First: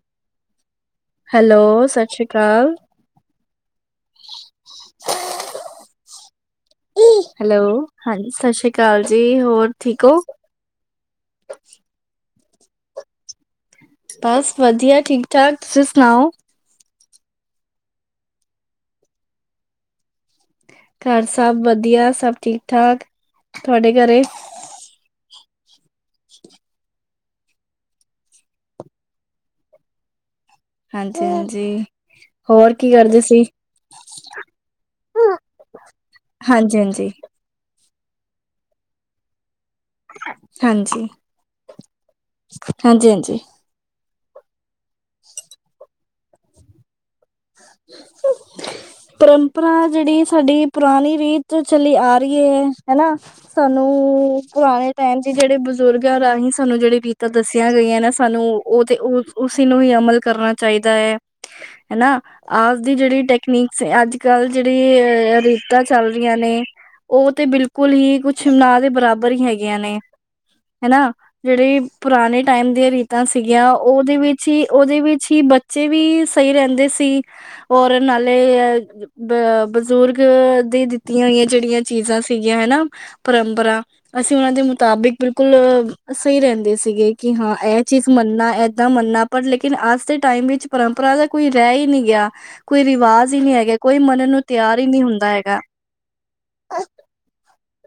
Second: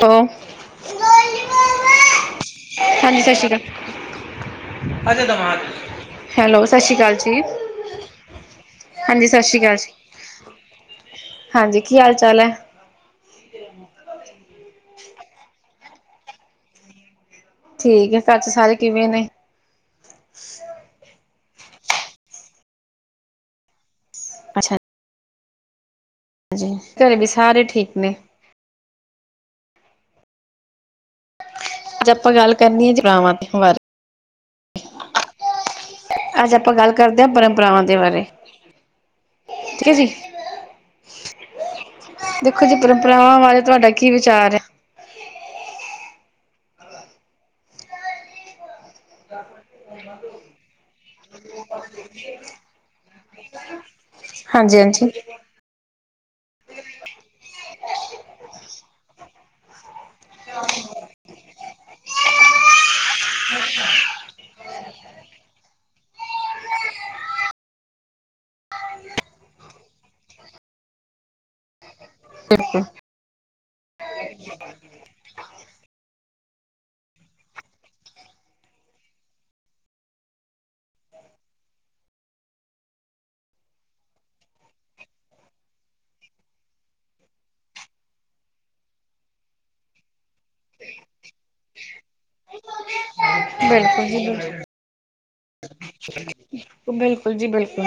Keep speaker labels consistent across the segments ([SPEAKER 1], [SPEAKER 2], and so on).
[SPEAKER 1] ਤਾਂ
[SPEAKER 2] ਹੈਲੋ, ਸਸ ਰੀ ਕਾਲ।
[SPEAKER 1] ਹਜੇ ਦਵਾਂਗੇ। ਹੈਲੋ, ਸਸ਼ ਰੀ ਕਾਲ ਜੀ,
[SPEAKER 2] ਹੈਲੋ। ਹਾਂਜੀ ਸਤਿ ਸ਼੍ਰੀ ਅਕਾਲ ਜੀ
[SPEAKER 1] ਹਾਂਜੀ ਸਸ਼ ਰੀ
[SPEAKER 2] ਹੋਰ
[SPEAKER 1] ਕਾਲ ਜੀ।
[SPEAKER 2] ਠੀਕ ਹੋ
[SPEAKER 1] ਹਾਂਜੀ, ਕੀ ਹਾਲ-ਚਾਲ ਐ?
[SPEAKER 2] ਬਸ ਵਧੀਆ, ਠੀਕ- ਠਾਕ, ਤੁਸੀਂ ਸੁਣਾਓ।
[SPEAKER 1] ਠੀਕ ਐ, ਘਰ ਚ ਸਾਰੇ ਕਿਵੇਂ ਨੇ?
[SPEAKER 2] ਘਰ ਸਭ ਵਧੀਆ, ਸਭ ਠੀਕ- ਠਾਕ, ਤੁਹਾਡੇ ਘਰੇਂ
[SPEAKER 1] ਅੱਛਾ ਹਾਂਜੀ, ਘਰੇ ਵੀ ਸਾਰੇ ਠੀਕ ਨੇ।
[SPEAKER 2] ਹਾਂਜੀ- ਹਾਂਜੀ।
[SPEAKER 1] ਅੱਜ ਆਪਾਂ ਗੱਲ
[SPEAKER 2] ਹੋਰ
[SPEAKER 1] ਕਰਨੀ
[SPEAKER 2] ਕੀ
[SPEAKER 1] ਆ,
[SPEAKER 2] ਕਰਦੇ
[SPEAKER 1] ਜੜਾਵਾਂ
[SPEAKER 2] ਸੀ
[SPEAKER 1] ਦੇ ਬਾਰੇ। ਅੱਜ ਆਪਾਂ
[SPEAKER 2] ਹਾਂਜੀ
[SPEAKER 1] ਗੱਲ
[SPEAKER 2] ਹਾਂਜੀ
[SPEAKER 1] ਕਰਦੇ ਆਂ, ਪਰੰਪਰਾਵਾਂ ਦੇ ਬਾਰੇ। ਠੀਕ ਐ ਜੀ,
[SPEAKER 2] ਹਾਂਜੀ
[SPEAKER 1] ਦੇਖੋ ਜੀ
[SPEAKER 2] ਹਾਂਜੀ
[SPEAKER 1] ਪਰੰਪਰਾਵਾਂ
[SPEAKER 2] ਹਾਂਜੀ।
[SPEAKER 1] ਬਾਰੇ ਤੁਹਾਡਾ ਕੀ ਵਿਚਾਰ ਐ?
[SPEAKER 2] [inaudible] ਪ੍ਰੰਪਰਾ ਜਿਹੜੀ ਸਾਡੀ ਪੁਰਾਣੀ ਰੀਤ ਜੋ ਚਲੀ ਆ ਰਹੀ ਏ ਹਨਾ, ਸਾਨੂੰ
[SPEAKER 1] ਹਾਂਜੀ
[SPEAKER 2] ਪੁਰਾਣੇ
[SPEAKER 1] ਹਾਂਜੀ
[SPEAKER 2] ਟੈਮ ਜਿਹੜੇ ਬਜ਼ੁਰਗਾਂ ਰਾਂਹੀ ਸਾਨੂੰ ਜਿਹੜੀਆਂ ਰੀਤਾਂ ਦੱਸੀਆ ਗਈਆਂ ਨਾ ਸਾਨੂੰ, ਉਹ ਤੇ ਉਸੇ ਨੂੰ ਹੀ ਅਮਲ ਕਰਨਾ ਚਾਹੀਦਾ ਹੈਨਾ, ਅੱਜ ਦੀ ਜਿਹੜੀ ਟੈਕਨੀਕ ਸੇ ਅੱਜ-ਕੱਲ੍ਹ ਜਿਹੜੇ ਅ ਰੀਤਾਂ ਚੱਲ ਰਹੀਆਂ ਨੇ। ਉਹ ਤੇ ਬਿਲਕੁਲ ਹੀ ਕੁਛ ਨਾਂ ਦੇ ਬਰਾਬਰ ਹੀ ਹੈਗੀਆਂ ਨੇ। ਹੈਨਾ, ਜਿਹੜੀ ਪੁਰਾਣੇ ਟੈਮ
[SPEAKER 1] ਬਿਲਕੁਲ
[SPEAKER 2] ਦੀਆਂ ਰੀ ਰੀਤਾਂ ਸੀ ਗੀਆਂ, ਉਹਦੇ ਵਿੱਚ ਹੀ- ਉਹਦੇ ਵਿੱਚ ਹੀ ਬੱਚੇ ਵੀ ਸਹੀ ਰਹਿੰਦੇ ਸੀ। ਔਰ ਨਾਲੇ ਅ ਬਜ਼ੁਰਗ ਦੀ ਦਿੱਤੀਆਂ ਹੋਈਆਂ ਜਿਹੜੀਆਂ ਚੀਜ਼ਾਂ ਸੀਗੀਆਂ ਹਨਾ, ਪਰੰਪਰਾਂ। ਅਸੀਂ ਉਹਨਾਂ ਦੇ ਮੁਤਾਬਿਕ ਬਿਲਕੁਲ ਸਹੀ ਰਹਿੰਦੇ ਸੀਗੇ, ਕਿ ਹਾਂ ਇਹ ਚੀਜ਼ ਮੰਨਣਾ, ਐਦਾਂ ਮੰਨਣਾ। ਪਰ ਲੇਕਿਨ ਅੱਜ ਦੇ ਟੈਮ ਵਿਚ ਪਰੰਪਰਾ ਦਾ ਕੋਈ ਰਹਿ ਹੀ ਨੀ ਗਿਆ, ਕੋਈ ਰਿਵਾਜ਼ ਹੀ ਨਹੀ ਹੈਗਾ, ਕੋਈ
[SPEAKER 1] ਬਿਲਕੁਲ ਜੀ
[SPEAKER 2] ਮੰਨਣ ਨੂੰ
[SPEAKER 1] ਬਿਲਕੁਲ
[SPEAKER 2] ਤਿਆਰ ਹੀ ਨਹੀ ਹੁੰਦਾ ਹੈਗਾ।
[SPEAKER 1] ਬਿਲਕੁਲ ਜੀ ਬਿਲਕੁਲ,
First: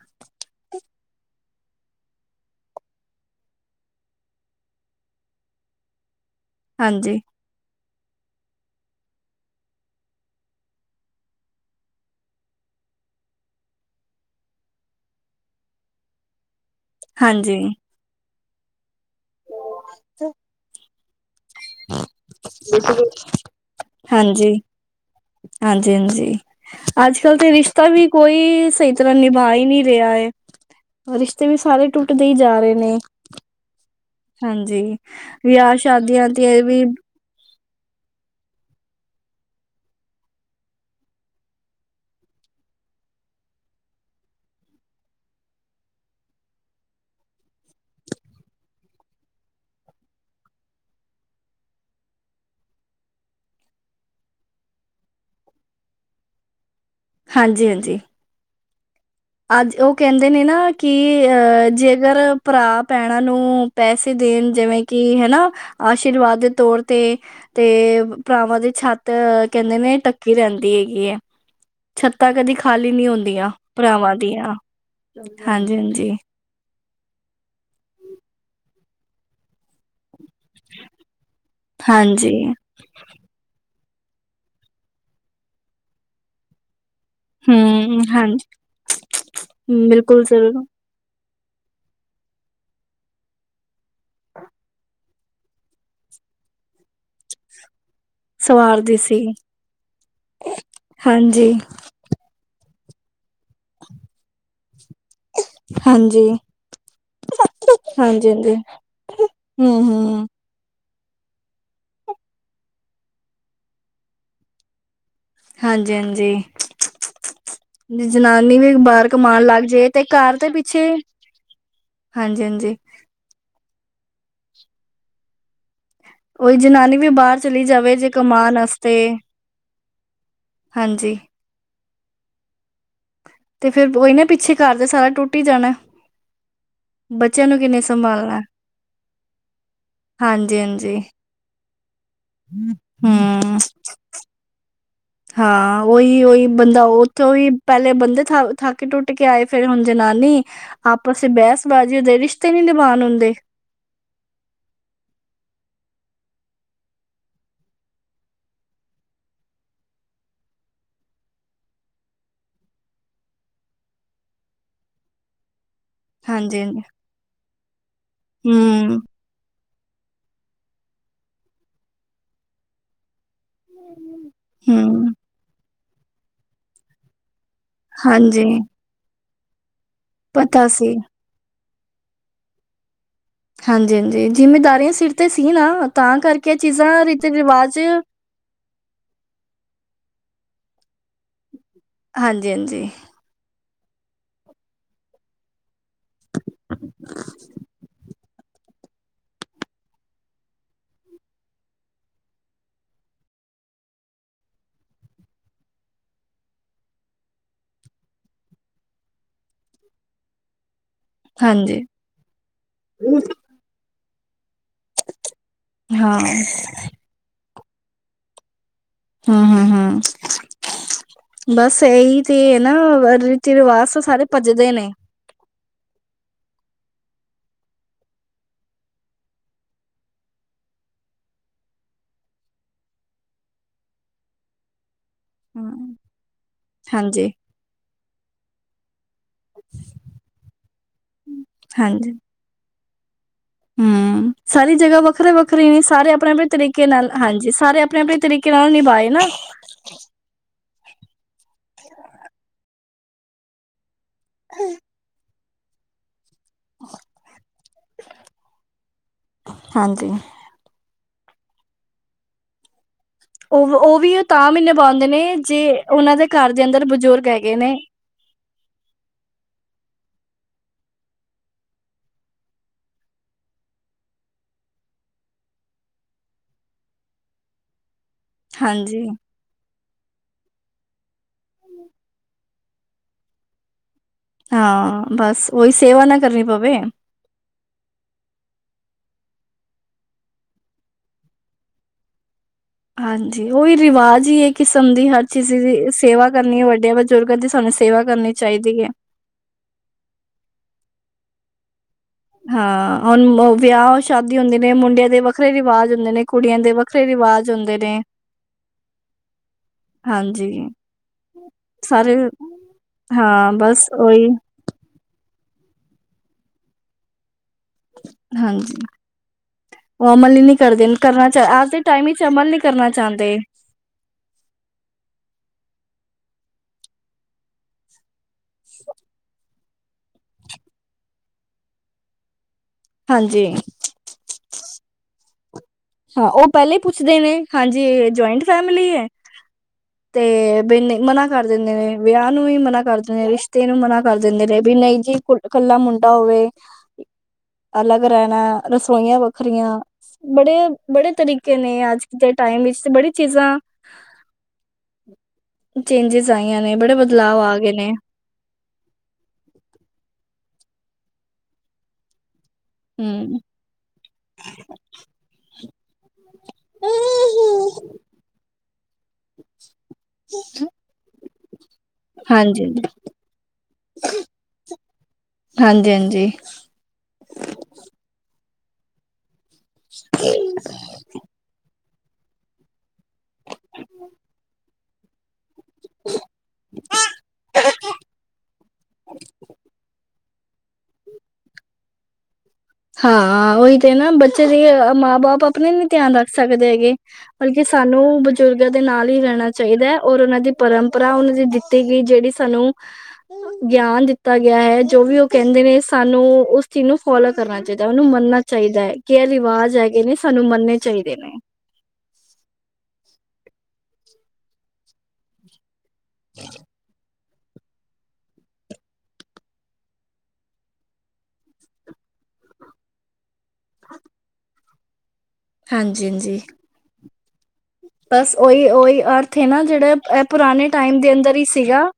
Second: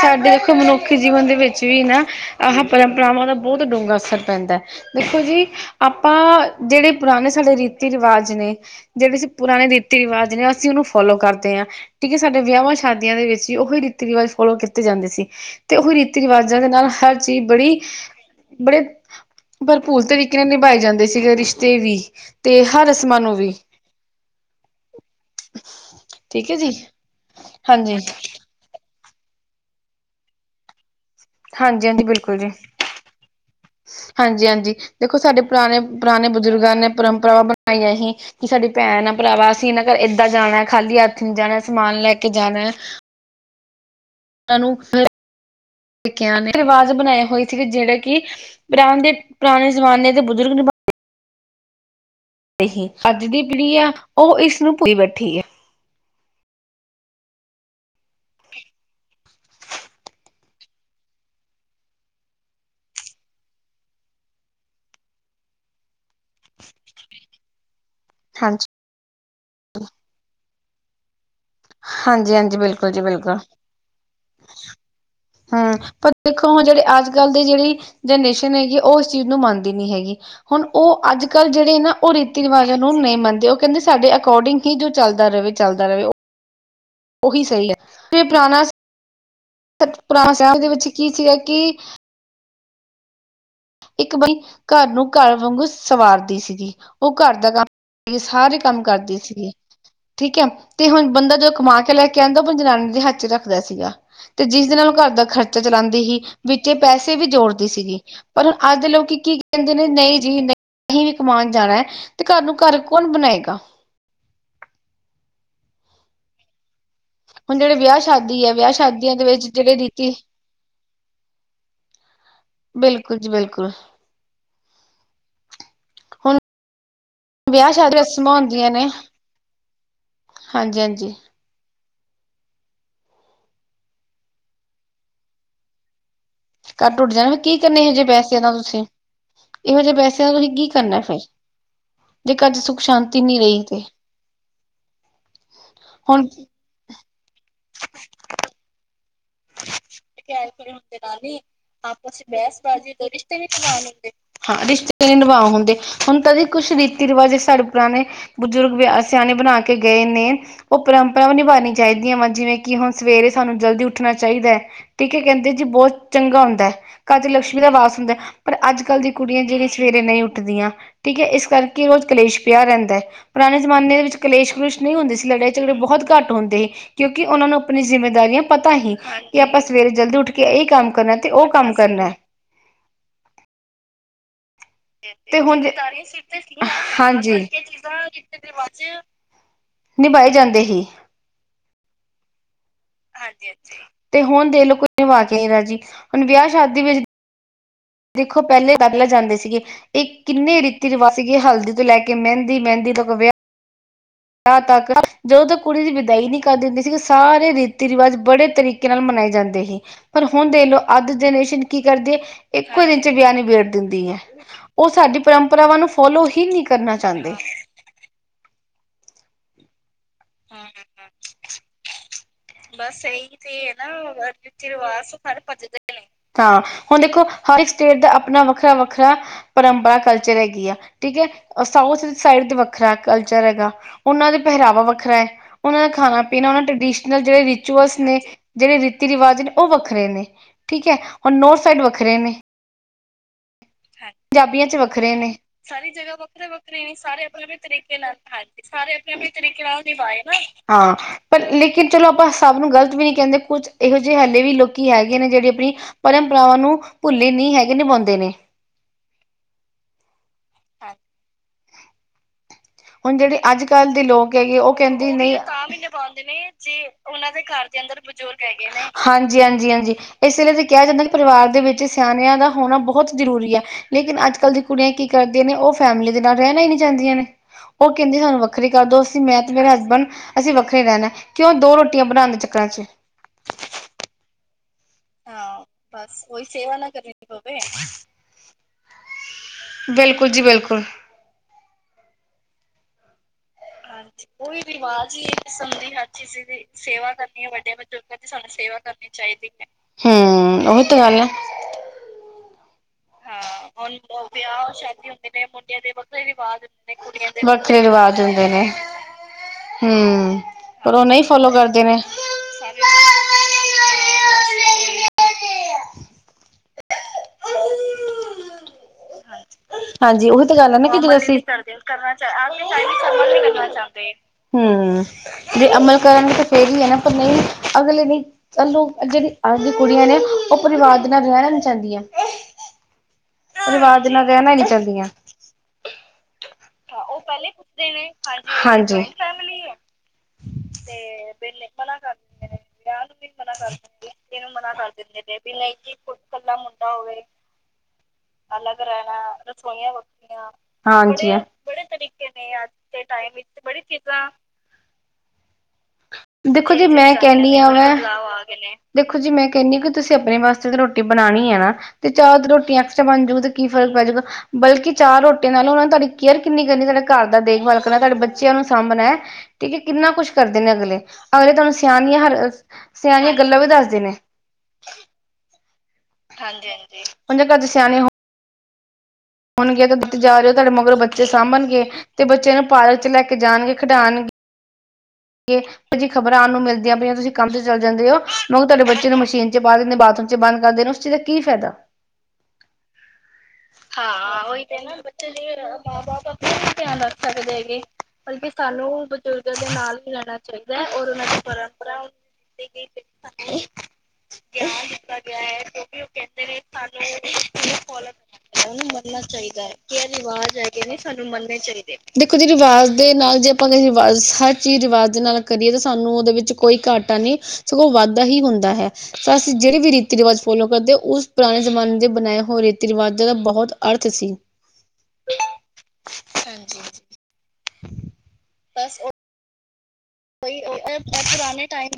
[SPEAKER 1] ਸਾਡੇ ਦੇਖੋ ਮਨੁੱਖੀ ਜੀਵਨ ਦੇ ਵਿਚ ਵੀ ਨਾ ਆਹ ਪਰੰਪਰਾਵਾਂ ਦਾ ਬਹੁਤ ਡੂੰਘਾ ਅਸਰ ਪੈਂਦਾ, ਦੇਖੋ ਜੀ ਆਪਾਂ ਜਿਹੜੇ
[SPEAKER 2] ਹਾਂਜੀ
[SPEAKER 1] ਪੁਰਾਣੇ ਸਾਡੇ ਰੀਤ ਰੀਤੀ ਰਿਵਾਜ ਨੇ, ਜਿਹੜੇ ਅਸੀਂ ਪੁਰਾਣੇ ਰੀਤੀ ਰਿਵਾਜ ਨੇ, ਅਸੀ ਉਹਨੂੰ ਫੋਲੋ ਕਰਦੇ ਹਾਂ। ਠੀਕ ਏ, ਸਾਡੇ ਵਿਆਹਾਂ ਸ਼ਾਦੀਆਂ ਦੇ ਵਿਚ ਵੀ ਉਹੀ ਰੀਤੀ ਰਿਵਾਜ ਫੋਲੋ ਕੀਤੇ ਜਾਂਦੇ ਸੀ, ਤੇ ਉਹੀ ਰੀਤੀ ਰਿਵਾਜਾਂ ਦੇ ਨਾਲ ਹਰ ਚੀਜ਼
[SPEAKER 2] ਹਾਂਜੀ
[SPEAKER 1] ਬੜੀ, ਬੜੇ ਭਰਪੂਰ ਤਰੀਕੇ ਨਾਲ ਨਿਭਾਏ ਜਾਂਦੇ ਸੀਗੇ ਰਿਸ਼ਤੇ ਵੀ ਤੇ ਹਰ ਰਸਮਾਂ ਨੂੰ ਵੀ-
[SPEAKER 2] ਹਾਂਜੀ ਹਾਂਜੀ-ਹਾਂਜੀ ਅੱਜ
[SPEAKER 1] ਠੀਕ ਹੈ ਜੀ
[SPEAKER 2] ਕੱਲ- ਅੱਜ ਗੱਲ ਤੇ ਰਿਸ਼ਤਾ
[SPEAKER 1] ਹਾਂਜੀ
[SPEAKER 2] ਵੀ ਕੋਈ ਸਹੀ ਤਰ੍ਹਾਂ ਨਿਭਾ ਹੀ ਨੀ ਰਿਹਾ ਏ ਰਿਸ਼ਤੇ ਵੀ ਸਾਰੇ
[SPEAKER 1] ਹਾਂਜੀ ਹਾਂਜੀ
[SPEAKER 2] ਟੁੱਟਦੇ ਹੀ
[SPEAKER 1] ਬਿਲਕੁਲ ਜੀ
[SPEAKER 2] ਜਾ ਰਹੇ ਨੇ
[SPEAKER 1] ਹਾਂਜੀ-ਹਾਂਜੀ
[SPEAKER 2] ਹਾਂਜੀ।
[SPEAKER 1] ਦੇਖੋ ਸਾਡੇ
[SPEAKER 2] ਵਿਆਹ ਸ਼ਾਦੀਆਂ
[SPEAKER 1] ਪੁਰਾਨੇ-ਪੁਰਾਨੇ
[SPEAKER 2] ਤੇ
[SPEAKER 1] ਬਜ਼ੁਰਗਾਂ
[SPEAKER 2] ਵੀ
[SPEAKER 1] ਨੇ ਪਰੰਪਰਾਵਾਂ ਬਣਾਈਆਂ ਹੀ ਕਿ ਸਾਡੀ ਭੈਣ ਆ ਭਰਾ ਵਾ, ਅਸੀ ਇਹਨਾਂ ਘਰ ਏਦਾਂ ਜਾਣੇ ਖਾਲੀ ਹੱਥ ਨੀ ਜਾਣਾ ਸਮਾਨ ਲੈ ਕੇ ਜਾਨੇ ਨੂੰਆ ਰਿਵਾਜ਼ ਬਣਾਏ ਹੋਏ ਸੀਗੇ ਜਿਹੜੇ ਕਿ [unintelligible] ਦੇ ਪੁਰਾਨੇ ਜ਼ਮਾਨੇ ਦੇ ਬਜ਼ੁਰਗ ਅੱਜ ਦੀ ਪੀੜੀ ਆ, ਉਹ ਇਸਨੂੰ ਭੂਲੀ ਬੈਠੀ ਏ।
[SPEAKER 2] ਹਾਂਜੀ-ਹਾਂਜੀ ਅੱਜ ਉਹ ਕਹਿਦੇ ਨੇ ਨਾ ਕਿ, ਅਹ ਜੇਗਰ ਭਰਾ ਭੈਣਾਂ ਨੂੰ ਪੈਸੇ ਦੇਨ ਜੇਵੇ ਕਿ ਹੇਨਾ, ਆਸ਼ੀਰਵਾਦ ਦੇ ਤੌਰ ਤੇ ਤੇ- ਭਰਾਵਾਂ
[SPEAKER 1] ਹਾਂਜੀ,
[SPEAKER 2] ਦੀ ਛੱਤ ਕਹਿਦੇ ਨੇ ਟੱਕੀ ਰਹਿਦੀ ਹੈਗੀ ਐ। ਛੱਤਾਂ ਕਦੀ
[SPEAKER 1] ਹਾਂਜੀ-ਹਾਂਜੀ
[SPEAKER 2] ਖਾਲੀ
[SPEAKER 1] ਬਿਲਕੁਲ ਜੀ
[SPEAKER 2] ਨੀ
[SPEAKER 1] ਬਿਲਕੁਲ।
[SPEAKER 2] ਹੁੰਦੀਆਂ ਭਰਾਵਾਂ ਦੀਆਂ, ਹਾਂਜੀ- ਹਾਂਜੀ
[SPEAKER 1] ਉੱਤੋਂ ਆ ਜਿਹੜੇ ਅਜ ਕਲ ਦੀ ਜਿਹੜੀ ਜਨਰੇਸ਼ਨ ਹੈਗੀ, ਉਹ ਇਸ ਚੀਜ ਨੂੰ ਮੰਨਦੀ ਨੀ ਹੈਗੀ। ਹੁਣ ਉਹ ਅਜ ਕਲ ਜਿਹੜੇ ਨਾ ਉਹ
[SPEAKER 2] ਹਾਂਜੀ,
[SPEAKER 1] ਰੀਤੀ ਰਿਵਾਜ ਨੂੰ ਨਹੀ ਮੰਨਦੇ ਉਹ ਕਹਿਦੇ ਸਾਡੇ ਅਕੋਰਡਿੰਗ ਹੀ ਜੋ ਚੱਲਦਾ ਰਵੇ ਚੱਲਦਾ ਰਵੇ ਉਹੀ ਸਹੀ ਹੈ।
[SPEAKER 2] ਹੂੰ,
[SPEAKER 1] ਤੇ
[SPEAKER 2] ਹਾਂਜੀ
[SPEAKER 1] ਪੁਰਾਣਾ
[SPEAKER 2] ਬਿਲਕੁਲ
[SPEAKER 1] ਪੁਰਾ
[SPEAKER 2] ਜ਼ਰੂਰ।
[SPEAKER 1] ਦੇ ਵਿਚ ਕੀ ਸੀਗਾ ਕਿ ਇਕ ਬਈ ਘਰ ਨੂੰ ਘਰ ਵਾਂਗੂ ਸਵਾਰਦੀ ਸੀਗੀ ਉਹ ਘਰ ਦਾ ਕਮ- ਸਾਰੇ ਕਮ
[SPEAKER 2] ਸਵਾਰਦੀ ਸੀ
[SPEAKER 1] ਕਰਦੀ ਸੀਗੀ, ਠੀਕ ਹੈ। ਤੇ ਹੁਣ ਬੰਦਾ ਜਦੋ
[SPEAKER 2] ਹਾਂਜੀ
[SPEAKER 1] ਕਮਾਨ ਚਲਾ ਜੇ ਕਹਿੰਦਾ ਆਪ ਜਨਾਨੀ ਦੇ ਹੱਥ ਚ ਰੱਖਦਾ ਸੀਗਾ ਤੇ ਜਿਸਦੇ ਨਾਲ ਘਰ ਦਾ ਖਰਚਾ ਚਲਾਂਦੀ ਹੀ,
[SPEAKER 2] ਹਾਂਜੀ
[SPEAKER 1] ਵਿੱਚ ਪੈਸੇ ਵੀ ਜੋੜਦੀ ਸੀਗੀ
[SPEAKER 2] ਹਾਂਜੀ
[SPEAKER 1] ਪਰ
[SPEAKER 2] ਹਾਂਜੀ
[SPEAKER 1] ਅੱਜ ਲੋਕੀ ਕੀ
[SPEAKER 2] ਹੂੰ
[SPEAKER 1] ਕਹਿੰਦੇ ਨੇ ਨਹੀਂ
[SPEAKER 2] ਹੂੰ
[SPEAKER 1] ਜੀ ਨਹ ਅਸੀਂ ਵੀ ਕਮਾਣ ਜਾਣਾ ਐ ਤੇ ਘਰ ਨੂੰ ਘਰ ਕੌਣ ਬਣਾਏਗਾ
[SPEAKER 2] ਹਾਂਜੀ ਹਾਂਜੀ
[SPEAKER 1] ਹੁਣ ਜਿਹੜੇ ਵਿਆਹ ਸ਼ਾਦੀ ਹੈ
[SPEAKER 2] ਜਨਾਨੀ
[SPEAKER 1] ਵਿਆਹ
[SPEAKER 2] ਵੀ ਬਾਹਰ
[SPEAKER 1] ਸ਼ਾਦੀਆਂ ਦੇ
[SPEAKER 2] ਕਮਾਨ
[SPEAKER 1] ਵਿੱਚ
[SPEAKER 2] ਲੱਗ
[SPEAKER 1] ਜਿਹੜੇ
[SPEAKER 2] ਜੇ ਤੇ
[SPEAKER 1] ਰੀਤੀ
[SPEAKER 2] ਘਰ ਤੇ ਪਿੱਛੇ ਹਾਂਜੀ ਹਾਂਜੀ
[SPEAKER 1] ਬਿਲਕੁਲ ਜੀ ਬਿਲਕੁਲ ਹੁਣ
[SPEAKER 2] ਉਹੀ ਜਨਾਨੀ ਵੀ ਬਾਹਰ ਚਲੀ
[SPEAKER 1] ਵਿਆਹ
[SPEAKER 2] ਜਾਵੇ
[SPEAKER 1] ਸ਼ਾਦੀ
[SPEAKER 2] ਜੇ
[SPEAKER 1] ਰਸਮਾਂ
[SPEAKER 2] ਕਮਾਣ
[SPEAKER 1] ਹੁੰਦੀਆਂ ਨੇ
[SPEAKER 2] ਆਸਤੇ
[SPEAKER 1] ਹਾਂਜੀ ਹਾਂਜੀ
[SPEAKER 2] ਤੇ ਫੇਰ ਉਹਈ ਨਾ ਪਿੱਛੇ ਘਰ ਤੇ ਸਾਰਾ ਟੁੱਟ ਹੀ ਜਾਣੇ
[SPEAKER 1] ਘੱਰ ਟੂਟ ਜਾਣੇ ਫੇਰ ਕੀ ਕਰਨਾ ਇਹੋ ਜਿਹੇ
[SPEAKER 2] ਸੰਭਾਲਣਾ
[SPEAKER 1] ਪੈਸਿਆਂ ਦਾ ਤੁਸੀ, ਇਹੋ ਜਿਹੇ ਪੈਸਿਆਂ ਦਾ ਤੁਸੀ
[SPEAKER 2] ਹਾਂਜੀ
[SPEAKER 1] ਕੀ
[SPEAKER 2] ਹਾਂਜੀ
[SPEAKER 1] ਕਰਨਾ ਫੇਰ ਜੇ ਘਰ ਚ ਸੁਖ ਸ਼ਾਂਤੀ ਨਹੀਂ
[SPEAKER 2] ਹੂੰ
[SPEAKER 1] ਰਹੀ ਤੇ-
[SPEAKER 2] ਹਾਂ
[SPEAKER 1] ਹੁਣ
[SPEAKER 2] ਉਹੀ-ਉਹੀ ਬੰਦਾ ਉਥੋਂ ਹੀ ਪਹਿਲੇ ਬੰਦੇ ਥ ਥਾਕੇ ਟੁੱਟ ਕੇ ਆਏ ਫੇਰ ਹੁਨ ਜਨਾਨੀ ਆਪਸ ਚ ਬਹਿਸਬਾਜ਼ੀ ਉਹਦੇ ਰਿਸ਼ਤੇ ਨੀ ਨਿਬਾਨ ਹੁੰਦੇ
[SPEAKER 1] [unintelligible] ਹਾਂ ਰਿਸ਼ਤੇਦਾਰੀ ਨਿਭਾ ਹੁੰਦੇ, ਹੁਨ ਤਦੇ ਕੁਛ ਰੀਤੀ ਰਿਵਾਜ ਸਾਡੇ ਪੁਰਾਨੇ ਬਜ਼ੁਰਗ ਵੀ ਸਿਆਨੇ ਬਨਾ ਕੇ ਗਏ ਨੇ ਉਹ ਪਰੰਪਰਾਵਾ ਨਿਭਾਨੀ ਚਾਹੀਦੀਆਂ ਵਾ ਜਿਵੇ ਕਿ ਹੁਨ ਸਵੇਰੇ ਸਾਨੂੰ ਜਲਦੀ ਉਠ ਉੱਠਨਾ ਚਾਹੀਦੇ ਏ, ਠੀਕ ਹੈ। ਕਹਿਦੇ ਜੀ ਬਹੁਤ ਚੰਗਾ
[SPEAKER 2] ਹਾਂਜੀ
[SPEAKER 1] ਹੁੰਦਾ
[SPEAKER 2] ਹਾਂਜੀ
[SPEAKER 1] ਹੈ, ਘਾਰ ਚ ਲਕਸ਼ਮੀ ਦਾ ਵਾਸ ਹੁੰਦੇ ਪਰ ਅਜ
[SPEAKER 2] ਹੂੰ
[SPEAKER 1] ਕਲ ਦੀ ਕੁੜੀਆਂ ਜਿਹੜੀਆਂ ਸਵੇਰੇ ਨੀ ਉਠਦੀਆਂ, ਠੀਕ ਹੈ ਇਸ ਕਰਕੇ ਰੋਜ਼ ਕਲੇਸ਼ ਪਿਆ ਰਹਿੰਦੇ ਪੁਰਾਣੇ ਜ਼ਮਾਨੇ ਵਿਚ ਕਲੇਸ਼ ਕਲੂਸ਼ ਨਹੀ
[SPEAKER 2] ਹੂੰ,
[SPEAKER 1] ਹੁੰਦੇ ਸੀ ਲੜਾਈ ਝਗੜੇ ਬਹੁਤ ਘੱਟ ਹੁੰਦੇ ਹੀ, ਕਿਉਕਿ ਉਹਨਾਂ ਨੂੰ ਅਪਨੀ ਜਿੰਮੇਦਾਰੀਆਂ
[SPEAKER 2] ਹਾਂਜੀ,
[SPEAKER 1] ਪਤਾ ਹੀ ਕਿ ਆਪਾਂ ਸਵੇਰੇ ਜਲਦੀ ਉਠ ਕੇ ਏਹੀ
[SPEAKER 2] ਪਤਾ ਸੀ।
[SPEAKER 1] ਕੰਮ ਕਰਨੇ, ਤੇ ਉਹ ਕੰਮ ਕਰਨੇ
[SPEAKER 2] ਹਾਂਜੀ-ਹਾਂਜੀ ਜਿਮੀਂਦਾਰੀਆਂ ਸਿਰ ਤੇ ਸੀ
[SPEAKER 1] ਹੁਣ
[SPEAKER 2] ਨਾ
[SPEAKER 1] ਜੇ
[SPEAKER 2] ਤਾਂ ਕਰਕੇ ਇਹ ਚੀਜ਼ਾਂ ਰੀਤੀ ਰਿਵਾਜ਼
[SPEAKER 1] ਰੀਤੀ ਰਿਵਾਜ ਨਿਭਾਏ ਜਾਂਦੇ ਹੀ
[SPEAKER 2] ਹਾਂਜੀ ਹਾਂਜੀ
[SPEAKER 1] ਤੇ ਹੁਨ ਦੇਖ ਲੋ ਕੋਈ ਨਿਵਾ ਕੇ ਨੀ ਰਾਜੀ, ਹੁਣ ਵਿਆਹ ਸ਼ਾਦੀ ਵਿੱਚ ਦੇਖੋ ਪਹਿਲੇ ਪਹਿਲਾਂ ਜਾਂਦੇ ਸੀਗੇ ਇਹ ਕਿੰਨੇ ਰੀਤੀ ਰਿਵਾਜ਼ ਸੀਗੇ ਹਲਦੀ ਤੋਂ ਲੈ ਕੇ ਮੇਹਿੰਦੀ, ਮੇਹਿੰਦੀ ਤੱਕ ਵਿਆਹ ਵਿਆਹ ਤੱਕ, ਜਦੋਂ ਤੱਕ ਕੁੜੀ ਦੀ ਵਿਦਾਈ ਨਹੀਂ ਕਰ ਦਿੰਦੀ ਸੀ, ਸਾਰੇ ਰੀਤੀ ਰਿਵਾਜ਼ ਬੜੇ ਤਰੀਕੇ ਤਰੀਕੇ ਨਾਲ ਮਨਾਏ ਜਾਂਦੇ ਸੀ, ਪਰ ਹੁਣ ਦੇਖ ਲਓ ਅੱਜ ਜਨਰੇਸ਼ਨ ਕੀ
[SPEAKER 2] ਹਾਂਜੀ।
[SPEAKER 1] ਕਰਦੀ ਏ, ਇੱਕੋ ਦਿਨ ਚ
[SPEAKER 2] ਹਾਂਜੀ।
[SPEAKER 1] ਵਿਆਹ ਨੀ ਬੇੜ ਦਿੰਦੀ ਹੈ ਉਹ ਸਾਡੀ ਪਰੰਪਰਾਵਾਂ ਨੂੰ,
[SPEAKER 2] ਹਾਂ,
[SPEAKER 1] ਫੋਲੋ ਹੀ ਨਹੀਂ ਕਰਨਾ ਚਾਹੁੰਦੇ
[SPEAKER 2] ਹੂ ਹੂ ਹੂ, ਬੱਸ ਏ ਹੀ
[SPEAKER 1] ਬਸ ਇਹੀ ਤੇ ਹੈ ਨਾ, ਰੀਤਿ
[SPEAKER 2] ਭੱਜਦੇ ਨੇ।
[SPEAKER 1] ਰਿਵਾਜ਼ ਸਾਰੇ ਭੱਜਦੇ ਹਾਂ, ਹੁਣ ਦੇਖੋ ਹਰ ਇੱਕ ਸਟੇਟ ਦਾ ਆਪਣਾ ਵੱਖਰਾ ਵੱਖਰਾ ਪਰੰਪਰਾ ਕਲਚਰ ਹੈਗੀ ਆ, ਠੀਕ ਹੈ ਸਾਊਥ ਸਾਈਡ ਤੇ ਵੱਖਰਾ ਕਲਚਰ ਹੈਗਾ ਉਹਨਾਂ ਦਾ ਪਹਿਰਾਵਾ ਵੱਖਰਾ ਹੈ, ਉਹਨਾਂ ਦਾ
[SPEAKER 2] ਹੂੰ,
[SPEAKER 1] ਖਾਣਾ ਪੀਣਾ ਉਹ ਟਡੀ
[SPEAKER 2] ਹਾਂਜੀ,
[SPEAKER 1] ਰਿਚੁਅਲਸ ਨੇ, ਜਿਹੜੇ ਰੀਤੀ ਰਿਵਾਜ ਨੇ ਉਹ ਵੱਖਰੇ ਨੇ ਠੀਕ ਹੈ ਹੁਣ ਔ ਸਾਈਡ
[SPEAKER 2] ਹਾਂਜੀ।
[SPEAKER 1] ਵੱਖਰੇ ਨੇ
[SPEAKER 2] ਹੂੰ,
[SPEAKER 1] ਪੰਜਾਬੀਆਂ
[SPEAKER 2] ਸਾਰੀ
[SPEAKER 1] ਚ
[SPEAKER 2] ਜਗ੍ਹਾ
[SPEAKER 1] ਵੱਖਰੇ ਨੇ,
[SPEAKER 2] ਵੱਖਰੇ-ਵੱਖਰੇ ਨੇ
[SPEAKER 1] ਸਾਰੀ
[SPEAKER 2] ਸਾਰੇ
[SPEAKER 1] ਜਗ੍ਹਾ ਵੱਖਰੇ
[SPEAKER 2] ਆਪਣੇ-ਆਪਣੇ
[SPEAKER 1] ਵੱਖਰੇ
[SPEAKER 2] ਤਰੀਕੇ
[SPEAKER 1] ਨੇ
[SPEAKER 2] ਨਾਲ
[SPEAKER 1] ਸਾਰੇ ਆਪਣੇ
[SPEAKER 2] ਹਾਂਜੀ
[SPEAKER 1] ਆਪਣੇ
[SPEAKER 2] ਸਾਰੇ
[SPEAKER 1] ਤਰੀਕੇ ਨਾਲ
[SPEAKER 2] ਆਪਣੇ-ਆਪਣੇ ਤਰੀਕੇ
[SPEAKER 1] ਹਾਂਜੀ
[SPEAKER 2] ਨਾਲ
[SPEAKER 1] ਸਾਰੇ
[SPEAKER 2] ਨਿਭਾਏ
[SPEAKER 1] ਆਪਣੇ
[SPEAKER 2] ਨਾ
[SPEAKER 1] ਵੀ ਤਰੀਕੇ ਨਾਲ ਨਿਭਾਏ ਨਾ ਹਾਂ ਪਰ ਲੇਕਿਨ ਚਲੋ ਆਪਾਂ ਸਭ ਨੂੰ ਗ਼ਲਤ ਵੀ ਨਹੀਂ ਕਹਿੰਦੇ, ਕੁਝ ਇਹੋ ਜਿਹੇ ਹਲੇ ਵੀ ਲੋਕੀ ਹੈਗੇ ਨੇ, ਜਿਹੜੇ ਆਪਣੀ ਪਰੰਪਰਾਵਾਂ ਨੂੰ ਭੁੱਲੇ ਨਹੀਂ ਹੈਗੇ, ਨਿਭਾਉਂਦੇ ਨੇ
[SPEAKER 2] ਹਾਂਜੀ
[SPEAKER 1] ਹਾਂਜੀ ਹੁਣ ਜਿਹੜੇ ਅੱਜ
[SPEAKER 2] ਉਹ,
[SPEAKER 1] ਕੱਲ
[SPEAKER 2] ਉਹ
[SPEAKER 1] ਦੇ
[SPEAKER 2] ਵੀ
[SPEAKER 1] ਲੋਕ
[SPEAKER 2] ਤਾਂ
[SPEAKER 1] ਹੈਗੇ
[SPEAKER 2] ਵੀ
[SPEAKER 1] ਉਹ ਕਹਿੰਦੇ
[SPEAKER 2] ਨਿਭਾਉਂਦੇ ਨੇ
[SPEAKER 1] ਨਹੀਂ,
[SPEAKER 2] ਜੇ
[SPEAKER 1] ਵੀ
[SPEAKER 2] ਉਹਨਾਂ
[SPEAKER 1] ਲਿਉਂਦੇ
[SPEAKER 2] ਦੇ
[SPEAKER 1] ਨੇ
[SPEAKER 2] ਘਰ ਦੇ
[SPEAKER 1] ਜੇ
[SPEAKER 2] ਅੰਦਰ ਬਜ਼ੁਰਗ
[SPEAKER 1] ਉਹਨਾਂ ਦੇ
[SPEAKER 2] ਹੈਗੇ
[SPEAKER 1] ਘਰ
[SPEAKER 2] ਨੇ।
[SPEAKER 1] ਦੇ ਅੰਦਰ ਬਜ਼ੁਰਗ ਹੈਗੇ ਨੇ, ਹਾਂਜੀ ਹਾਂਜੀ ਹਾਂਜੀ ਇਸ ਲਈ ਤੇ ਕਿਹਾ ਜਾਂਦਾ ਕਿ ਪਰਿਵਾਰ ਦੇ ਵਿੱਚ ਸਿਆਣਿਆਂ ਦਾ ਹੋਣਾ ਬਹੁਤ ਜ਼ਰੂਰੀ ਹੈ ਲੇਕਿਨ ਅੱਜ ਕੱਲ੍ਹ ਦੀ ਕੁੜੀਆਂ ਕੀ ਕਰਦੀਆਂ ਨੇ, ਉਹ ਫੈਮਿਲੀ ਦੇ ਨਾਲ ਰਹਿਣਾ ਹੀ ਨਹੀਂ ਚਾਹਦੀਆਂ ਨੇ ਉਹ ਕਹਿੰਦੀ ਸਾਨੂੰ ਵੱਖਰੀ ਕਰ ਦੋ,
[SPEAKER 2] ਹਾਂਜੀ।
[SPEAKER 1] ਅਸੀਂ ਮੈਂ ਤੇ ਮੇਰਾ ਹਸਬੈਂਡ ਅਸੀਂ ਵੱਖਰੇ ਰਹਿਣਾ, ਕਿਉਂ ਦੋ ਰੋਟੀਆਂ ਬਣਾਉਣ ਦੇ ਚੱਕਰਾਂ ਚ
[SPEAKER 2] ਹਾਂ ਬਸ ਉਹੀ, ਸੇਵਾ ਨਾ ਕਰਨੀ ਪਵੇ
[SPEAKER 1] ਬਿਲਕੁਲ ਜੀ ਬਿਲਕੁਲ।
[SPEAKER 2] ਹਾਂਜੀ ਉਹੀ ਰਿਵਾਜ਼ ਹੀ ਹੈ ਕਿਸਮ ਦੀ, ਹਰ ਚੀਜ਼ ਦੀ, ਸੇਵਾ ਕਰਨੀ ਹੈ ਵੱਡੇ ਬਜ਼ੁਰਗਾਂ ਦੀ ਸਾਨੂੰ ਸੇਵਾ ਕਰਨੀ ਚਾਹੀਦੀ ਹੈ।
[SPEAKER 1] ਚਾਹੀਦੀ ਹੈ, ਉਹੀ ਤੇ ਗੱਲ ਆ।
[SPEAKER 2] ਹਾਂ, ਹੁਣ ਵਿਆਹ ਸ਼ਾਦੀ ਹੁੰਦੀ ਨੇ, ਮੁੰਡਿਆਂ ਦੇ ਵੱਖਰੇ ਰਿਵਾਜ਼ ਹੁੰਦੇ ਨੇ, ਕੁੜੀਆਂ ਦੇ ਵਰੇ
[SPEAKER 1] ਹੁੰਦੇ ਵੱਖਰੇ ਰਿਵਾਜ਼ ਹੁੰਦੇ ਨੇ। ਹੂ,
[SPEAKER 2] ਹਾਂਜੀ
[SPEAKER 1] ਪਰ ਉਹ ਨਹੀਂ ਫੋਲੋ ਕਰਦੇ ਨੇ।
[SPEAKER 2] ਸਾਰੇ ਹਾਂ ਬਸ ਉਓਹੀ। ਹਾਂਜੀ ਉਹ
[SPEAKER 1] ਹਾਂਜੀ
[SPEAKER 2] ਅਮਲ ਹੀ
[SPEAKER 1] ਉਹੀ ਤੇ
[SPEAKER 2] ਨਹੀਂ
[SPEAKER 1] ਗੱਲ ਆ ਨਾ
[SPEAKER 2] ਕਰਦੇ ਕਰਨਾ ਚਾਹ ਅੱਜ ਦੇ ਟਾਈਮ ਵਿੱਚ ਅਮਲ ਨਹੀਂ ਕਰਨਾ ਚਾਹੁੰਦੇ
[SPEAKER 1] ਹੂ, ਜ ਅਮਲ ਕਰਨਗੇ, ਤਾਂ ਫੇਰ ਹੀ ਹੈ ਨਾ, ਪਰ ਨਹੀਂ ਅਗਲੇ ਨੇ ਚ ਜਿਹੜੀ ਆ ਦੀ ਕੁੜੀਆਂ ਨੇ, ਉਹ ਪਰਿਵਾਰ ਦੇ ਨਾਲ ਰਹਿਣਾ ਨੂੰ ਚਾਹਦੀਆਂ
[SPEAKER 2] ਹਾਂਜੀ
[SPEAKER 1] ਪਰਿਵਾਰ ਦੇ ਨਾਲ ਰਹਿਣਾ ਹੀ ਨੀ ਚਾਨਦੀਆਂ
[SPEAKER 2] ਹਾਂ ਉਹ ਪਹਿਲੇ ਪੁੱਛਦੇ ਨੇ, ਹਾਂਜੀ ਜਆਇੰਟ ਫੈਮਲੀ ਹੈ ਤੇ ਬਿਨ ਮਨਾ ਕਰ ਦਿੰਦੇ ਨੇ, ਵਿਆਹ ਨੂੰ ਵੀ ਮਨਾ ਕਰ ਦਿੰਦੇ ਨੇ ਰਿਸ਼ਤੇ ਨੂੰ ਮਨਾ ਕਰ ਦਿੰਦੇ ਨੇ, ਬ ਨਹੀਂ ਜੀ
[SPEAKER 1] ਕਦੇ ਵੀ ਨਹੀਂ
[SPEAKER 2] ਇਕੱਲਾ
[SPEAKER 1] ਜ
[SPEAKER 2] ਮੁੰਡਾ
[SPEAKER 1] ਕੁ
[SPEAKER 2] ਹੋਵੇ
[SPEAKER 1] ਇਕੱਲਾ ਮੁੰਡਾ ਹੋਵੇ
[SPEAKER 2] ਅਲੱਗ ਰਹਿਣਾ ਰਸੋਈਆਂ ਵੱਖਰੀਆਂ, ਬੜੇ ਬੜੇ ਤਰੀਕੇ ਨੇ ਅੱਜ ਦੇ ਟਾਈਮ
[SPEAKER 1] ਨੇ ਅੱਜ
[SPEAKER 2] ਵਿੱਚ ਤੇ
[SPEAKER 1] ਦੇ
[SPEAKER 2] ਬੜੀ
[SPEAKER 1] ਟਾਈਮ ਵਿੱਚ
[SPEAKER 2] ਚੀਜ਼ਾਂ
[SPEAKER 1] ਬੜੀ ਚੀਜ਼ਾਂ
[SPEAKER 2] ਚੇਂਜਿਸ ਆਈਆਂ
[SPEAKER 1] ਦੇਖੋ
[SPEAKER 2] ਨੇ
[SPEAKER 1] ਜੀ
[SPEAKER 2] ਬੜੇ
[SPEAKER 1] ਮੈਂ
[SPEAKER 2] ਬਦਲਾਵ
[SPEAKER 1] ਕਹਿੰਣੀਦੀ ਆ
[SPEAKER 2] ਗਏ ਨੇ
[SPEAKER 1] ਵੈਂ ਦੇਖੋ ਜੀ ਮੈਂ ਕਹਿੰਦੀ ਕਿ ਤੁਸੀਂ ਆਪਣੇ ਵਾਸਤੇ ਤਾਂ ਰੋਟੀ ਬਣਾਉਣੀ ਹੈ ਨਾ, ਤੇ ਚਾਹ ਰੋਟੀ ਐਕਸਟਰਾ ਬਣ
[SPEAKER 2] ਹਮ
[SPEAKER 1] ਜਾੂ ਕੀ ਫਰਕ ਪੈਜਊਗਾ, ਬਲਕਿ ਚਾਰ ਰੋਟੀਆਂ ਨਾਲ ਉਹਨਾਂ ਨੇ ਤੁਹਾਡੀ ਕੇਅਰ ਕਿੰਨੀ ਕਰਨੀ ਤੁਹਾਡੇ ਘਰ ਦਾ ਦੇਖਭਾਲ ਕਰਨਾ, ਤੁਹਾਡੇ ਬੱਚਿਆਂ ਨੂੰ ਸਾਂਭਣਾ ਹੈ, ਠੀਕ ਹੈ ਕਿੰਨਾ ਕੁਛ ਕਰਦੇ ਨੇ ਅਗਲੇ ਅਗਲੇ ਤੁਹਾਨੂੰ ਸਿਆਣੀਆਂ ਹਰ
[SPEAKER 2] ਹਾਂਜੀ
[SPEAKER 1] ਸਿਆਣੀਆਂ ਗੱਲਾਂ ਵੀ ਦੱਸਦੇ ਨੇ।
[SPEAKER 2] ਹਾਂਜੀ -ਹਾਂਜੀ।
[SPEAKER 1] ਹਾਂਜੀ -ਹਾਂਜੀ, ਹੁਣ ਜੇਕੱਜ ਸਿਆਣੇ ਹੋ ਹੁਣ, ਕਿਧਰ ਤੁਸੀ ਜਾ ਰਹੇ ਹੋ, ਤੁਹਾਡੇ ਮਗਰੋਂ ਬੱਚੇ ਸਾਂਭਣਗੇ, ਤੇ ਬੱਚੇ ਨੂੰ ਪਾਰਕ'ਚ ਲੈਕੇ ਜਾਣਗੇ, ਖਿਡਾਣਗੇ ਜੀ ਖ਼ਬਰਾਂ ਆਣ ਨੂੰ ਮਿਲਦੀਆਂ ਪਈਆ, ਤੁਸੀਂ ਕੰਮ ਤੇ ਚਲ ਜਾਂਦੇ ਹੋ, ਤੁਹਾਡੇ ਬੱਚੇ ਨੂੰ ਮਸ਼ੀਨ'ਚ ਪਾ ਦਿੰਦੇ ਬਾਥਰੂਮ ਬੰਦ ਕਰਦੇ ਨੇ, ਉਸ ਚੀਜ਼ ਦਾ ਕੀ ਫਾਇਦਾ।
[SPEAKER 2] ਹਾਂ, ਉਹੀ ਤੇ ਨਾ ਬੱਚੇ ਦੇ ਮਾਂ-ਬਾਪ ਆਪਣੇ ਨੀ ਧਿਆਨ ਰੱਖ ਸਕਦੇ ਹੈਗੇ। ਬਲਕਿ ਸਾਨੂੰ, ਬਜ਼ੁਰਗਾਂ ਦੇ ਨਾਲ ਹੀ ਰਹਿਣਾ ਚਾਹੀਦਾ। ਔਰ ਉਹਨਾਂ ਦੀ ਪਰੰਪਰਾ, ਉਹਨਾਂ ਦੀ ਦਿੱਤੀ ਗਈ ਜਿਹੜੀ ਸਾਨੂੰ ਗਿਆਨ ਦਿੱ ਦਿੱਤਾ ਗਿਆ ਹੈ, ਜੋ ਵੀ ਉਹ ਕਹਿੰਦੇ ਨੇ ਸਾਨੂੰ ਉਸ ਚੀਜ਼ ਨੂੰ ਫੌਲੋ ਕਰਨਾ ਚਾਹੀਦਾ, ਉਹਨੂੰ ਮੰਨਣਾ ਚਾਹੀਦਾ ਹੈ, ਕੀ ਐ ਰਿਵਾਜ਼ ਹੈਗੇ ਨੇ, ਸਾਨੂੰ ਮੰਨਣੇ ਚਾਹੀਦੇ ਨੇ।
[SPEAKER 1] ਕਰਨੇ ਚਾਹੀਦੇ। ਦੇਖੋ ਜੀ ਰਿਵਾਜ਼ ਦੇ ਨਾਲ, ਜੇ ਆਪਾਂ ਰਿਵਾਜ਼, ਹਰ ਚੀਜ਼ ਰਿਵਾਜ਼ ਨਾਲ ਕਰੀਏ, ਤਾਂ ਸਾਨੂੰ ਉਹਦੇ ਵਿੱਚ ਕੋਈ ਘਾਟਾ ਨਹੀਂ, ਸਗੋਂ ਵਾਧਾ ਹੀ ਹੁੰਦਾ ਹੈ। ਅਸੀ ਜਿਹੜੇ ਵੀ ਰੀਤੀ-ਰਿਵਾਜ ਫੋਲੋ ਕਰਦੇ, ਉਸ ਪੁਰਾਣੇ ਜਮਾਨੇ ਦੇ ਬਣਾਏ ਹੋਏ ਰੀਤੀ-ਰਵਾਜ਼ਾਂ ਦਾ ਬਹੁਤ ਅਰਥ ਸੀ।
[SPEAKER 2] ਹਾਂਜੀ-ਹਾਂਜੀ। ਬਸ, ਓਹੀ-ਓਹੀ ਅਰਥ ਏ ਨਾ ਜਿਹੜਾ ਇਹ ਪੁਰਾਣੇ ਟਾਈਮ ਦੇ ਅੰਦਰ ਹੀ ਸੀਗਾ।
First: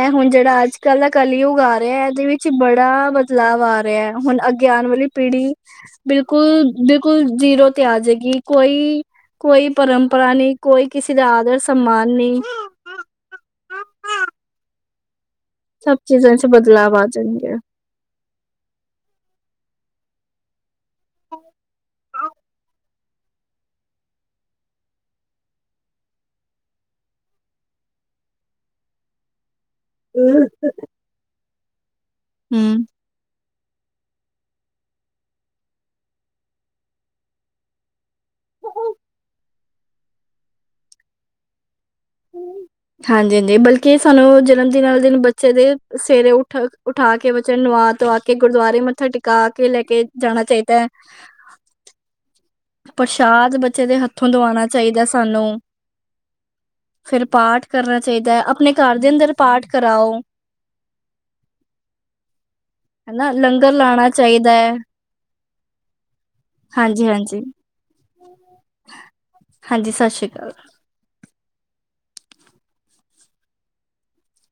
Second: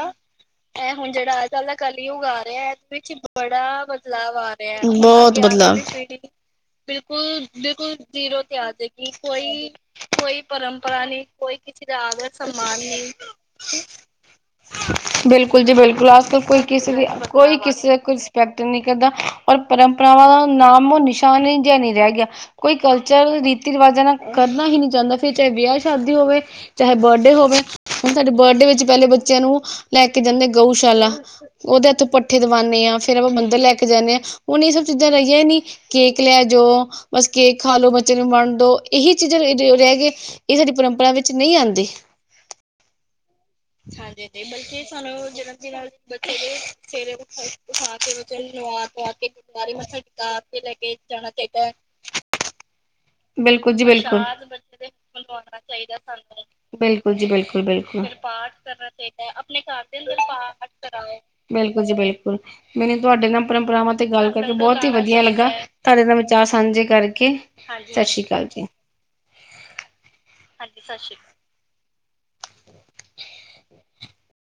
[SPEAKER 2] ਐ ਹੁਣ ਜਿਹੜਾ ਅੱਜ-ਕੱਲ ਦਾ ਕਲਯੁਗ ਆ ਰਿਹਾ, ਇਹਦੇ ਵਿੱਚ ਬੜਾ ਬਦਲਾਵ ਆ ਰਿਹਾ, ਹੁਣ ਅਗੇ ਆਣ ਵਾਲੀ ਪੀੜੀ ਬਿਲਕੁਲ, ਬਿਲਕੁਲ ਜੀਰੋ
[SPEAKER 1] ਬਿਲਕੁਲ, ਜੀਰੋ ਤੇ ਆਜੇਗੀ, ਕੋਈ
[SPEAKER 2] ਪਰੰਪਰਾ ਨਹੀਂ, ਕੋਈ ਕਿਸੇ ਦਾ ਆਦਰ-ਸੱਮਾਨ ਨਹੀਂ।
[SPEAKER 1] ਸੱਮਾਨ ਨਹੀਂ ਬਿਲਕੁਲ ਜੀ,
[SPEAKER 2] ਸਭ
[SPEAKER 1] ਬਿਲਕੁਲ,
[SPEAKER 2] ਚੀਜ਼ਾਂ
[SPEAKER 1] ਅਜਕਲ
[SPEAKER 2] ਚ
[SPEAKER 1] ਕੋਈ ਕਿਸੇ
[SPEAKER 2] ਬਦਲਾਵ
[SPEAKER 1] ਦੀ,
[SPEAKER 2] ਆ ਜਾਣਗੇ
[SPEAKER 1] ਕੋਈ ਕਿਸੇ ਕੁ ਵਿਅਕਤ ਨੀ ਕਰਦਾ, ਔਰ ਪਰੰਪਰਾਵਾਂ ਦਾ ਨਾਮੋ-ਨਿਸ਼ਾਨ ਜਿਹਾ ਨੀ ਰਹਿ ਗਿਆ। ਕੋਈ ਕਲਚਰ, ਰੀਤੀ-ਰਿਵਾਜਾਂ ਨਾਲ ਕਰਨਾ ਹੀ ਨਹੀਂ ਚਾਂਹਦਾ, ਫਿਰ ਚਾਹੇ ਵਿਆਹ-ਸ਼ਾਦੀ ਹੋਵੇ, ਚਾਹੇ ਬਰ ਬਰਡੇ ਹੋਵੇ, ਹੁਣ ਸਾਡੇ ਬਰਡੇ ਵਿੱਚ ਪਹਿਲੇ ਬੱਚਿਆਂ ਨੂੰ ਲੈਕੇ ਜਾਂਦੇ, ਗਊਸ਼ਾਲਾ। ਉਹਦੇ ਹੱਥੋ ਪੱਠੇ ਦਵਾਂਨੇ
[SPEAKER 2] ਹਮ
[SPEAKER 1] ਆਂ ਫਿਰ ਆਪਾਂ ਮੰਦਿਰ ਲੈਕੇ ਜਾਂਨੇ ਆਂ, ਹੁਣ ਇਹ ਸਭ ਚੀਜ਼ਾਂ ਰਹੀਆਂ ਨੀ, ਕੇਕ ਲੈਜੋ ਬਸ ਕੇਕ ਖਾਲੋ, ਬੱਚਿਆ ਨੂੰ ਵੰਡਦੋ ਇਹੀ ਚੀਜ਼ਾਂ ਨੇ ਤੇ ਰਹਿ ਗਏ, ਇਹ ਸਾਡੀ ਪਰੰਪਰਾ ਵਿੱਚ ਨਹੀਂ ਆਂਦੇ।
[SPEAKER 2] ਹਾਂਜੀ-ਹਾਂਜੀ, ਬਲ ਕਿ, ਸਾਨੂੰ ਜਨਮਦਿਨ ਵਾਲੇ ਦਿਨ ਬੱਚੇ ਦੇ ਸਵੇਰੇ ਉੱਠ, ਉਠਾਕੇ ਬੱਚੇ ਨੂੰ ਨਵਾ-ਧਵਾਕੇ ਕੇ ਗੁਰਦੁਆਰੇ ਮੱਥਾ ਟਿਕਾਕੇ ਲੈਕੇ ਜਾਣਾ ਚਾਹੀਦਾ।
[SPEAKER 1] ਜਾਣਾ ਚਾਹੀਦਾ।
[SPEAKER 2] ਪ੍ਰਸ਼ਾਦ
[SPEAKER 1] ਬਿਲਕੁਲ ਜੀ,
[SPEAKER 2] ਬੱਚੇ ਦੇ
[SPEAKER 1] ਬਿਲਕੁਲ।
[SPEAKER 2] ਹੱਥੋਂ
[SPEAKER 1] ਪਰਸ਼ਾਦ
[SPEAKER 2] ਦਵਾਉਣਾ
[SPEAKER 1] ਬੱਚੇ ਦੇ
[SPEAKER 2] ਚਾਹੀਦਾ
[SPEAKER 1] ਮੂੰਹ ਨੂੰ ਲਵਾਉਣਾ
[SPEAKER 2] ਸਾਨੂੰ
[SPEAKER 1] ਚਾਹੀਦਾ। ਬਿਲਕੁਲ
[SPEAKER 2] ਫਿਰ
[SPEAKER 1] ਜੀ,
[SPEAKER 2] ਪਾਠ ਕਰਨਾ
[SPEAKER 1] ਬਿਲਕੁਲ-ਬਿਲਕੁਲ ਫਿਰ
[SPEAKER 2] ਚਾਹੀਦਾ ਹੈ
[SPEAKER 1] ਪਾਠ
[SPEAKER 2] ਆਪਣੇ
[SPEAKER 1] ਕਰਨਾ
[SPEAKER 2] ਘਰ ਦੇ
[SPEAKER 1] ਚਾਹੀਦਾ,
[SPEAKER 2] ਅੰਦਰ
[SPEAKER 1] ਆਪਣੇ
[SPEAKER 2] ਪਾਠ
[SPEAKER 1] ਘਰ ਦੇ
[SPEAKER 2] ਕਰਾਓ
[SPEAKER 1] ਅੰਦਰ ਪਾਠ ਕਰਾਏ ਬਿਲਕੁਲ ਜੀ, ਬਿਲਕੁਲ। ਮੈਨੂੰ ਤੁਹਾਡੇ
[SPEAKER 2] ਹਨਾ
[SPEAKER 1] ਇਹ
[SPEAKER 2] ਲੰਗਰ
[SPEAKER 1] ਪਰੰਪਰਾਵਾਂ ਤੇ
[SPEAKER 2] ਲਾਉਣਾ
[SPEAKER 1] ਗੱਲ
[SPEAKER 2] ਚਾਹੀਦਾ
[SPEAKER 1] ਕਰਕੇ
[SPEAKER 2] ਹੈ
[SPEAKER 1] ਬਹੁਤ ਹੀ ਵਧੀਆ ਲੱਗਾ। ਤੁਹਾਡੇ ਨਾਲ ਵਿਚਾਰ ਸਾਂਝੇ ਕਰਕੇ,
[SPEAKER 2] ਹਾਂਜੀ-ਹਾਂਜੀ, ਹਾਂਜੀ
[SPEAKER 1] ਸਤਿ ਸ਼੍ਰੀ ਅਕਾਲ ਜੀ।
[SPEAKER 2] ਹਾਂਜੀ ਸਤਿ ਸ਼੍ਰੀ ਅਕਾਲ।
[SPEAKER 1] ਸਸ਼ੀ